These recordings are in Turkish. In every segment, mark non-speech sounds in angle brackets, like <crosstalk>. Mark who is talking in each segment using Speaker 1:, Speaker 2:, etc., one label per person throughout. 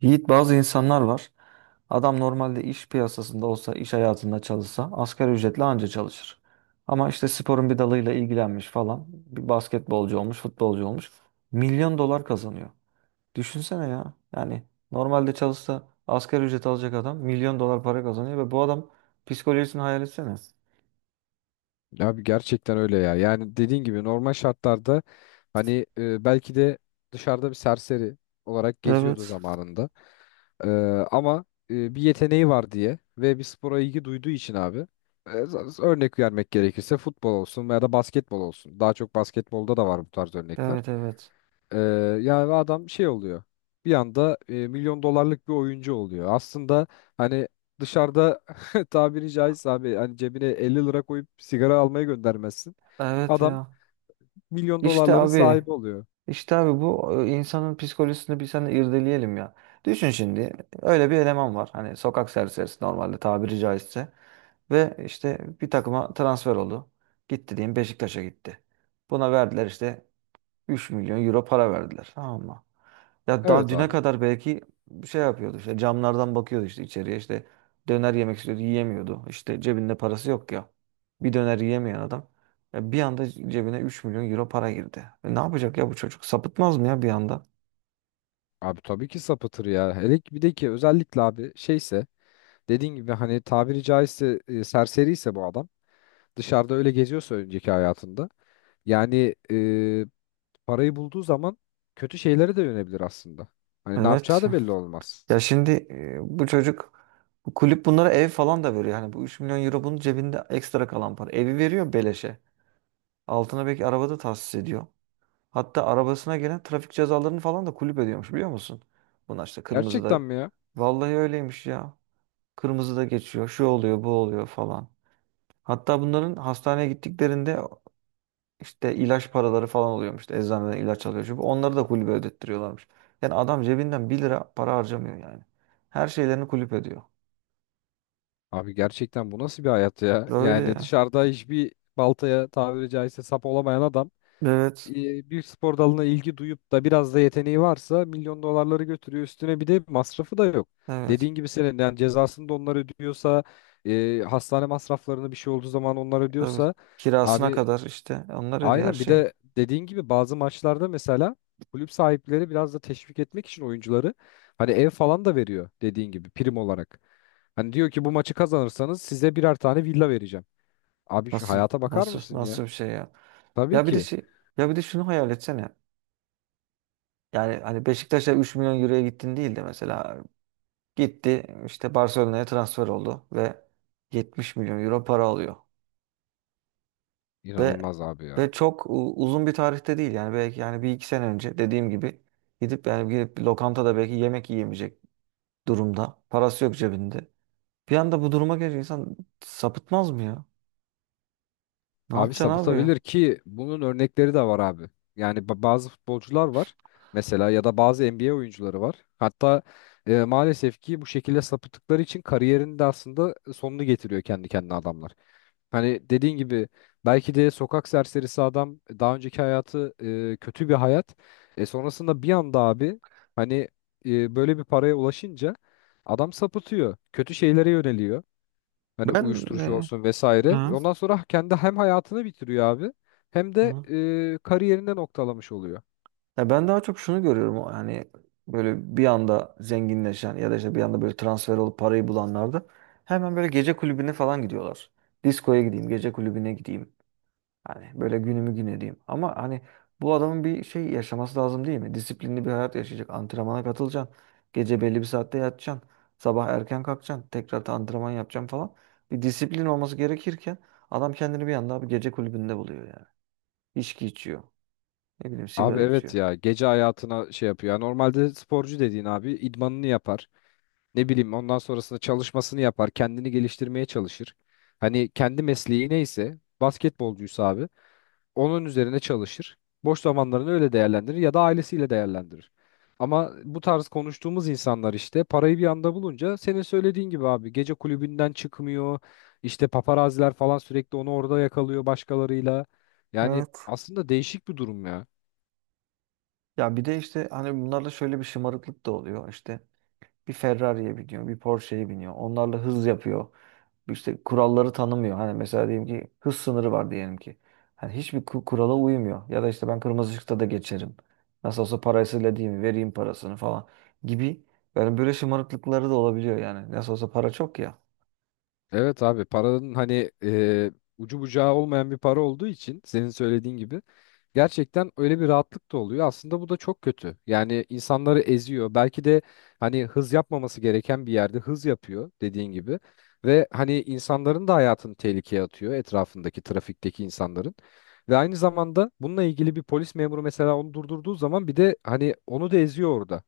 Speaker 1: Yiğit bazı insanlar var. Adam normalde iş piyasasında olsa, iş hayatında çalışsa asgari ücretle anca çalışır. Ama işte sporun bir dalıyla ilgilenmiş falan. Bir basketbolcu olmuş, futbolcu olmuş. Milyon dolar kazanıyor. Düşünsene ya. Yani normalde çalışsa asgari ücret alacak adam milyon dolar para kazanıyor ve bu adam psikolojisini hayal etsene.
Speaker 2: Abi gerçekten öyle ya. Yani dediğin gibi normal şartlarda hani belki de dışarıda bir serseri olarak geziyordu
Speaker 1: Evet.
Speaker 2: zamanında. E, ama bir yeteneği var diye ve bir spora ilgi duyduğu için abi, örnek vermek gerekirse futbol olsun veya da basketbol olsun. Daha çok basketbolda da var bu tarz örnekler.
Speaker 1: Evet evet.
Speaker 2: E, Yani adam şey oluyor. Bir anda milyon dolarlık bir oyuncu oluyor. Aslında hani dışarıda <laughs> tabiri caizse abi hani cebine 50 lira koyup sigara almaya göndermezsin.
Speaker 1: Evet
Speaker 2: Adam
Speaker 1: ya.
Speaker 2: milyon
Speaker 1: İşte
Speaker 2: dolarların
Speaker 1: abi.
Speaker 2: sahibi oluyor.
Speaker 1: İşte abi bu insanın psikolojisini bir sen irdeleyelim ya. Düşün şimdi öyle bir eleman var. Hani sokak serserisi normalde tabiri caizse. Ve işte bir takıma transfer oldu. Gitti diyeyim Beşiktaş'a gitti. Buna verdiler işte 3 milyon euro para verdiler. Tamam mı? Ya daha
Speaker 2: Evet
Speaker 1: düne
Speaker 2: abi.
Speaker 1: kadar belki şey yapıyordu işte camlardan bakıyordu işte içeriye işte döner yemek istiyordu yiyemiyordu. İşte cebinde parası yok ya. Bir döner yiyemeyen adam bir anda cebine 3 milyon euro para girdi. E, ne yapacak ya bu çocuk? Sapıtmaz mı ya bir anda?
Speaker 2: Abi tabii ki sapıtır ya. Hele ki bir de ki özellikle abi şeyse dediğin gibi hani tabiri caizse, serseri ise bu adam dışarıda öyle geziyorsa önceki hayatında, yani, parayı bulduğu zaman kötü şeylere de yönebilir aslında. Hani ne yapacağı
Speaker 1: Evet.
Speaker 2: da belli olmaz.
Speaker 1: Ya şimdi bu çocuk bu kulüp bunlara ev falan da veriyor. Yani bu 3 milyon euro bunun cebinde ekstra kalan para. Evi veriyor beleşe. Altına belki arabada tahsis ediyor. Hatta arabasına gelen trafik cezalarını falan da kulüp ediyormuş biliyor musun? Bunlar işte kırmızıda.
Speaker 2: Gerçekten mi ya?
Speaker 1: Vallahi öyleymiş ya. Kırmızıda geçiyor. Şu oluyor, bu oluyor falan. Hatta bunların hastaneye gittiklerinde işte ilaç paraları falan oluyormuş. İşte eczaneden ilaç alıyor. Şu bu. Onları da kulübe ödettiriyorlarmış. Yani adam cebinden bir lira para harcamıyor yani. Her şeylerini kulüp ediyor.
Speaker 2: Abi gerçekten bu nasıl bir hayat ya?
Speaker 1: Böyle
Speaker 2: Yani
Speaker 1: ya.
Speaker 2: dışarıda hiçbir baltaya tabiri caizse sap olamayan adam,
Speaker 1: Evet.
Speaker 2: bir spor dalına ilgi duyup da biraz da yeteneği varsa milyon dolarları götürüyor. Üstüne bir de masrafı da yok.
Speaker 1: Evet.
Speaker 2: Dediğin gibi senin yani cezasını da onlar ödüyorsa, hastane masraflarını bir şey olduğu zaman onlar
Speaker 1: Tabii.
Speaker 2: ödüyorsa
Speaker 1: Kirasına
Speaker 2: abi,
Speaker 1: kadar işte onlar ödüyor her
Speaker 2: aynen bir
Speaker 1: şeyi.
Speaker 2: de dediğin gibi bazı maçlarda mesela kulüp sahipleri biraz da teşvik etmek için oyuncuları hani ev falan da veriyor dediğin gibi prim olarak. Hani diyor ki bu maçı kazanırsanız size birer tane villa vereceğim. Abi şu
Speaker 1: Nasıl
Speaker 2: hayata bakar
Speaker 1: nasıl
Speaker 2: mısın ya?
Speaker 1: nasıl bir şey ya?
Speaker 2: Tabii
Speaker 1: Ya bir de
Speaker 2: ki.
Speaker 1: şey, ya bir de şunu hayal etsene. Yani hani Beşiktaş'a 3 milyon euroya gittin değil de mesela gitti işte Barcelona'ya transfer oldu ve 70 milyon euro para alıyor. Ve
Speaker 2: İnanılmaz abi ya.
Speaker 1: ve çok uzun bir tarihte değil yani belki yani bir iki sene önce dediğim gibi gidip yani gidip bir lokantada belki yemek yiyemeyecek durumda. Parası yok cebinde. Bir anda bu duruma gelince insan sapıtmaz mı ya? Ne
Speaker 2: Abi
Speaker 1: yapacaksın abi ya?
Speaker 2: sapıtabilir ki bunun örnekleri de var abi. Yani bazı futbolcular var mesela ya da bazı NBA oyuncuları var. Hatta maalesef ki bu şekilde sapıttıkları için kariyerinin de aslında sonunu getiriyor kendi kendine adamlar. Hani dediğin gibi belki de sokak serserisi adam daha önceki hayatı, kötü bir hayat. Sonrasında bir anda abi hani, böyle bir paraya ulaşınca adam sapıtıyor. Kötü şeylere yöneliyor. Hani
Speaker 1: Ben
Speaker 2: uyuşturucu
Speaker 1: e,
Speaker 2: olsun vesaire.
Speaker 1: Hı.
Speaker 2: Ondan sonra kendi hem hayatını bitiriyor abi, hem de
Speaker 1: Hı.
Speaker 2: kariyerinde noktalamış oluyor.
Speaker 1: Ya ben daha çok şunu görüyorum hani böyle bir anda zenginleşen ya da işte bir anda böyle transfer olup parayı bulanlarda hemen böyle gece kulübüne falan gidiyorlar. Diskoya gideyim, gece kulübüne gideyim. Hani böyle günümü gün edeyim. Ama hani bu adamın bir şey yaşaması lazım değil mi? Disiplinli bir hayat yaşayacak. Antrenmana katılacaksın. Gece belli bir saatte yatacaksın. Sabah erken kalkacaksın. Tekrar da antrenman yapacaksın falan. Bir disiplin olması gerekirken adam kendini bir anda bir gece kulübünde buluyor yani. İçki içiyor. Ne bileyim
Speaker 2: Abi
Speaker 1: sigara
Speaker 2: evet
Speaker 1: içiyor.
Speaker 2: ya, gece hayatına şey yapıyor. Ya normalde sporcu dediğin abi idmanını yapar. Ne bileyim ondan sonrasında çalışmasını yapar, kendini geliştirmeye çalışır. Hani kendi mesleği neyse basketbolcuysa abi onun üzerine çalışır. Boş zamanlarını öyle değerlendirir ya da ailesiyle değerlendirir. Ama bu tarz konuştuğumuz insanlar işte parayı bir anda bulunca senin söylediğin gibi abi gece kulübünden çıkmıyor. İşte paparaziler falan sürekli onu orada yakalıyor başkalarıyla. Yani aslında değişik bir durum ya.
Speaker 1: Ya bir de işte hani bunlarda şöyle bir şımarıklık da oluyor. İşte bir Ferrari'ye biniyor, bir Porsche'ye biniyor. Onlarla hız yapıyor. İşte kuralları tanımıyor. Hani mesela diyelim ki hız sınırı var diyelim ki. Hani hiçbir kurala uymuyor. Ya da işte ben kırmızı ışıkta da geçerim. Nasıl olsa parasıyla değil mi? Vereyim parasını falan gibi. Yani böyle şımarıklıkları da olabiliyor yani. Nasıl olsa para çok ya.
Speaker 2: Evet abi, paranın hani, ucu bucağı olmayan bir para olduğu için senin söylediğin gibi gerçekten öyle bir rahatlık da oluyor. Aslında bu da çok kötü. Yani insanları eziyor. Belki de hani hız yapmaması gereken bir yerde hız yapıyor dediğin gibi. Ve hani insanların da hayatını tehlikeye atıyor, etrafındaki trafikteki insanların. Ve aynı zamanda bununla ilgili bir polis memuru mesela onu durdurduğu zaman bir de hani onu da eziyor orada.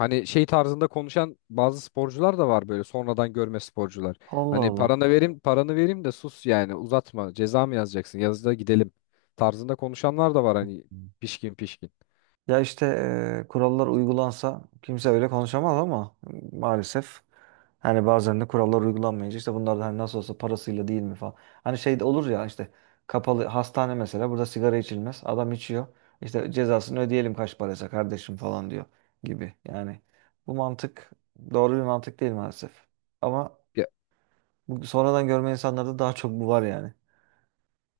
Speaker 2: Hani şey tarzında konuşan bazı sporcular da var, böyle sonradan görme sporcular. Hani
Speaker 1: Allah
Speaker 2: paranı vereyim, paranı vereyim de sus yani, uzatma. Ceza mı yazacaksın? Yazıda gidelim tarzında konuşanlar da var
Speaker 1: Allah.
Speaker 2: hani, pişkin pişkin.
Speaker 1: Ya işte kurallar uygulansa kimse öyle konuşamaz ama maalesef hani bazen de kurallar uygulanmayınca işte bunlar da hani nasıl olsa parasıyla değil mi falan. Hani şey de olur ya işte kapalı hastane mesela burada sigara içilmez. Adam içiyor. İşte cezasını ödeyelim kaç paraysa kardeşim falan diyor gibi. Yani bu mantık doğru bir mantık değil maalesef. Ama bu sonradan görme insanlarda daha çok bu var yani.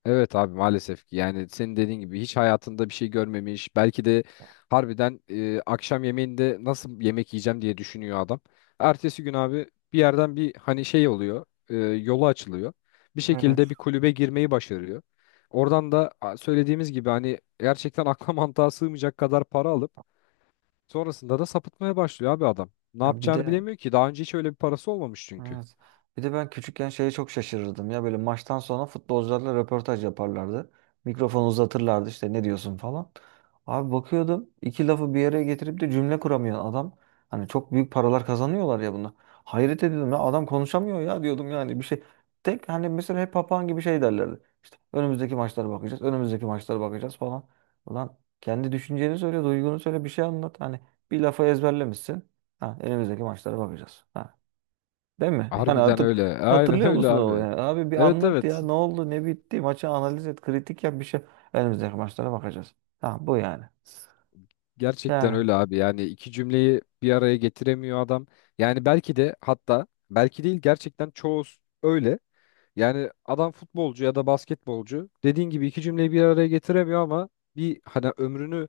Speaker 2: Evet abi, maalesef ki yani senin dediğin gibi hiç hayatında bir şey görmemiş belki de, harbiden, akşam yemeğinde nasıl yemek yiyeceğim diye düşünüyor adam. Ertesi gün abi bir yerden bir hani şey oluyor, yolu açılıyor bir şekilde, bir
Speaker 1: Evet.
Speaker 2: kulübe girmeyi başarıyor. Oradan da söylediğimiz gibi hani gerçekten <laughs> akla mantığa sığmayacak kadar para alıp sonrasında da sapıtmaya başlıyor abi adam. Ne
Speaker 1: Ya bir
Speaker 2: yapacağını
Speaker 1: de
Speaker 2: bilemiyor ki daha önce hiç öyle bir parası olmamış çünkü.
Speaker 1: Evet. Bir de ben küçükken şeye çok şaşırırdım ya böyle maçtan sonra futbolcularla röportaj yaparlardı. Mikrofonu uzatırlardı işte ne diyorsun falan. Abi bakıyordum iki lafı bir araya getirip de cümle kuramıyor adam. Hani çok büyük paralar kazanıyorlar ya bunu. Hayret ediyordum ya adam konuşamıyor ya diyordum yani bir şey. Tek hani mesela hep papağan gibi şey derlerdi. İşte önümüzdeki maçlara bakacağız, önümüzdeki maçlara bakacağız falan. Ulan kendi düşünceni söyle, duygunu söyle bir şey anlat. Hani bir lafı ezberlemişsin. Ha, önümüzdeki maçlara bakacağız. Ha. Değil mi? <laughs> Yani
Speaker 2: Harbiden öyle, <laughs> aynen
Speaker 1: hatırlıyor
Speaker 2: öyle
Speaker 1: musun o
Speaker 2: abi.
Speaker 1: yani? Abi bir
Speaker 2: Evet,
Speaker 1: anlat
Speaker 2: evet.
Speaker 1: ya ne oldu ne bitti maçı analiz et kritik yap bir şey. Önümüzdeki maçlara bakacağız. Ha bu yani.
Speaker 2: Gerçekten
Speaker 1: Yani
Speaker 2: öyle abi. Yani iki cümleyi bir araya getiremiyor adam. Yani belki de, hatta belki değil gerçekten, öyle. Yani adam futbolcu ya da basketbolcu dediğin gibi iki cümleyi bir araya getiremiyor ama bir hani ömrünü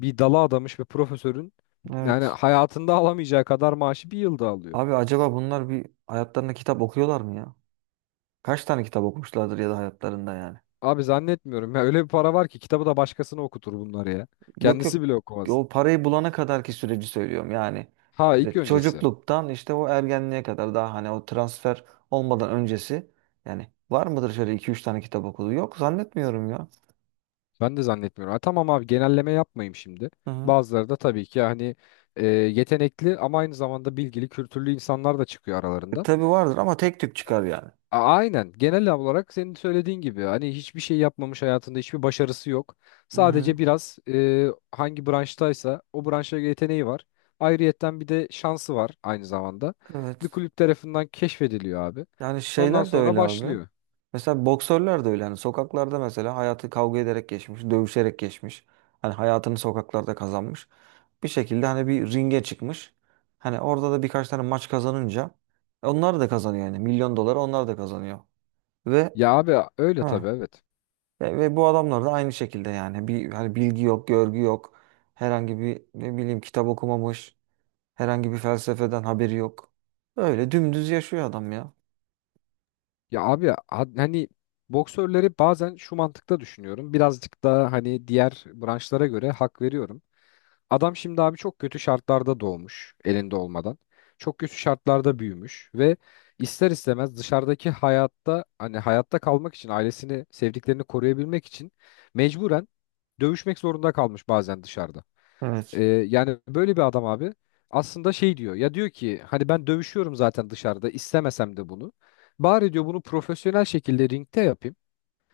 Speaker 2: bir dala adamış bir profesörün yani
Speaker 1: evet.
Speaker 2: hayatında alamayacağı kadar maaşı bir yılda alıyor.
Speaker 1: Abi acaba bunlar bir hayatlarında kitap okuyorlar mı ya? Kaç tane kitap okumuşlardır ya da hayatlarında yani?
Speaker 2: Abi zannetmiyorum ya, öyle bir para var ki kitabı da başkasına okutur bunları ya.
Speaker 1: Yok yok.
Speaker 2: Kendisi bile okumaz.
Speaker 1: O parayı bulana kadarki süreci söylüyorum yani.
Speaker 2: Ha, ilk
Speaker 1: İşte
Speaker 2: öncesi.
Speaker 1: çocukluktan işte o ergenliğe kadar daha hani o transfer olmadan öncesi yani var mıdır şöyle iki üç tane kitap okudu? Yok zannetmiyorum ya.
Speaker 2: Ben de zannetmiyorum. Ha, tamam abi, genelleme yapmayayım şimdi.
Speaker 1: Hı hı.
Speaker 2: Bazıları da tabii ki hani, yetenekli ama aynı zamanda bilgili, kültürlü insanlar da çıkıyor aralarından.
Speaker 1: Tabii vardır ama tek tük çıkar yani.
Speaker 2: Aynen, genel olarak senin söylediğin gibi hani hiçbir şey yapmamış hayatında, hiçbir başarısı yok.
Speaker 1: Hı hı.
Speaker 2: Sadece biraz, hangi branştaysa o branşa yeteneği var. Ayrıyetten bir de şansı var aynı zamanda. Bir
Speaker 1: Evet.
Speaker 2: kulüp tarafından keşfediliyor abi.
Speaker 1: Yani
Speaker 2: Ondan
Speaker 1: şeyler de
Speaker 2: sonra
Speaker 1: öyle abi.
Speaker 2: başlıyor.
Speaker 1: Mesela boksörler de öyle. Hani sokaklarda mesela hayatı kavga ederek geçmiş, dövüşerek geçmiş. Hani hayatını sokaklarda kazanmış. Bir şekilde hani bir ringe çıkmış. Hani orada da birkaç tane maç kazanınca onlar da kazanıyor yani. Milyon doları onlar da kazanıyor. Ve
Speaker 2: Ya abi öyle
Speaker 1: ha,
Speaker 2: tabii, evet.
Speaker 1: ve bu adamlar da aynı şekilde yani bir hani bilgi yok, görgü yok. Herhangi bir ne bileyim kitap okumamış. Herhangi bir felsefeden haberi yok. Öyle dümdüz yaşıyor adam ya.
Speaker 2: Ya abi, hani boksörleri bazen şu mantıkta düşünüyorum. Birazcık daha hani diğer branşlara göre hak veriyorum. Adam şimdi abi çok kötü şartlarda doğmuş elinde olmadan. Çok kötü şartlarda büyümüş ve ister istemez dışarıdaki hayatta hani hayatta kalmak için ailesini, sevdiklerini koruyabilmek için mecburen dövüşmek zorunda kalmış bazen dışarıda.
Speaker 1: Evet.
Speaker 2: Yani böyle bir adam abi aslında şey diyor ya, diyor ki hani ben dövüşüyorum zaten dışarıda istemesem de bunu. Bari diyor bunu profesyonel şekilde ringte yapayım.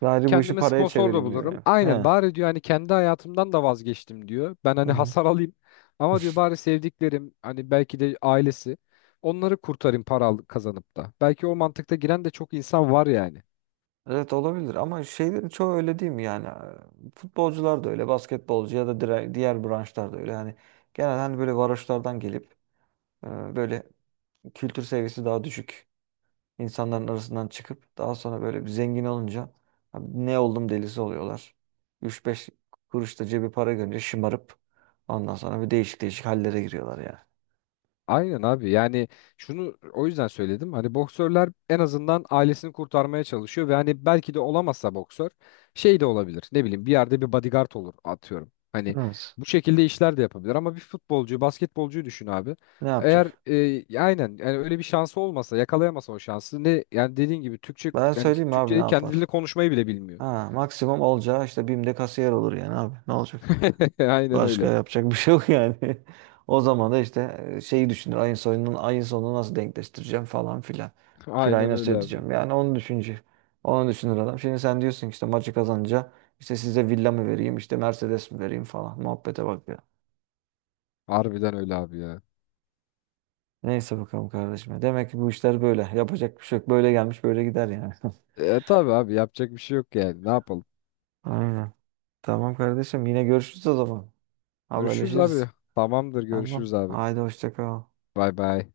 Speaker 1: Sadece bu işi
Speaker 2: Kendime
Speaker 1: paraya
Speaker 2: sponsor da
Speaker 1: çevireyim diyor
Speaker 2: bulurum.
Speaker 1: ya.
Speaker 2: Aynen,
Speaker 1: He.
Speaker 2: bari diyor hani kendi hayatımdan da vazgeçtim diyor. Ben
Speaker 1: Hı
Speaker 2: hani
Speaker 1: hı.
Speaker 2: hasar alayım ama diyor bari sevdiklerim hani belki de ailesi, onları kurtarayım para kazanıp da. Belki o mantıkta giren de çok insan var yani.
Speaker 1: Evet olabilir ama şeylerin çoğu öyle değil mi yani? Futbolcular da öyle, basketbolcu ya da diğer branşlar da öyle. Yani genelde hani böyle varoşlardan gelip e, böyle kültür seviyesi daha düşük İnsanların arasından çıkıp daha sonra böyle bir zengin olunca "Abi ne oldum" delisi oluyorlar. Üç beş kuruş da cebi para görünce şımarıp ondan sonra bir değişik değişik hallere giriyorlar yani.
Speaker 2: Aynen abi, yani şunu o yüzden söyledim hani boksörler en azından ailesini kurtarmaya çalışıyor ve hani belki de olamazsa boksör, şey de olabilir, ne bileyim bir yerde bir bodyguard olur atıyorum. Hani
Speaker 1: Evet.
Speaker 2: bu şekilde işler de yapabilir ama bir futbolcuyu, basketbolcuyu düşün abi.
Speaker 1: Ne
Speaker 2: Eğer,
Speaker 1: yapacak?
Speaker 2: aynen yani öyle bir şansı olmasa, yakalayamasa o şansı, ne yani, dediğin gibi Türkçe,
Speaker 1: Ben
Speaker 2: yani
Speaker 1: söyleyeyim mi abi ne
Speaker 2: Türkçeyi, kendi dilini
Speaker 1: yapar?
Speaker 2: konuşmayı bile bilmiyor.
Speaker 1: Ha, maksimum olacağı işte BİM'de kasiyer olur yani abi. Ne olacak?
Speaker 2: <laughs> Aynen
Speaker 1: Başka
Speaker 2: öyle
Speaker 1: yapacak bir şey yok yani. <laughs> O zaman da işte şeyi düşünür. Ayın sonunu nasıl denkleştireceğim falan filan. Kirayı
Speaker 2: aynen
Speaker 1: nasıl
Speaker 2: öyle abi,
Speaker 1: ödeyeceğim? Yani onu düşünce. Onu düşünür adam. Şimdi sen diyorsun ki işte maçı kazanınca işte size villa mı vereyim, işte Mercedes mi vereyim falan. Muhabbete bak ya.
Speaker 2: harbiden öyle abi ya.
Speaker 1: Neyse bakalım kardeşim. Demek ki bu işler böyle. Yapacak bir şey yok. Böyle gelmiş, böyle gider yani. <laughs>
Speaker 2: Tabii abi yapacak bir şey yok yani, ne yapalım.
Speaker 1: Aynen. Tamam kardeşim. Yine görüşürüz o zaman.
Speaker 2: Görüşürüz
Speaker 1: Haberleşiriz.
Speaker 2: abi. Tamamdır, görüşürüz
Speaker 1: Tamam.
Speaker 2: abi.
Speaker 1: Haydi hoşça kal.
Speaker 2: Bay bay.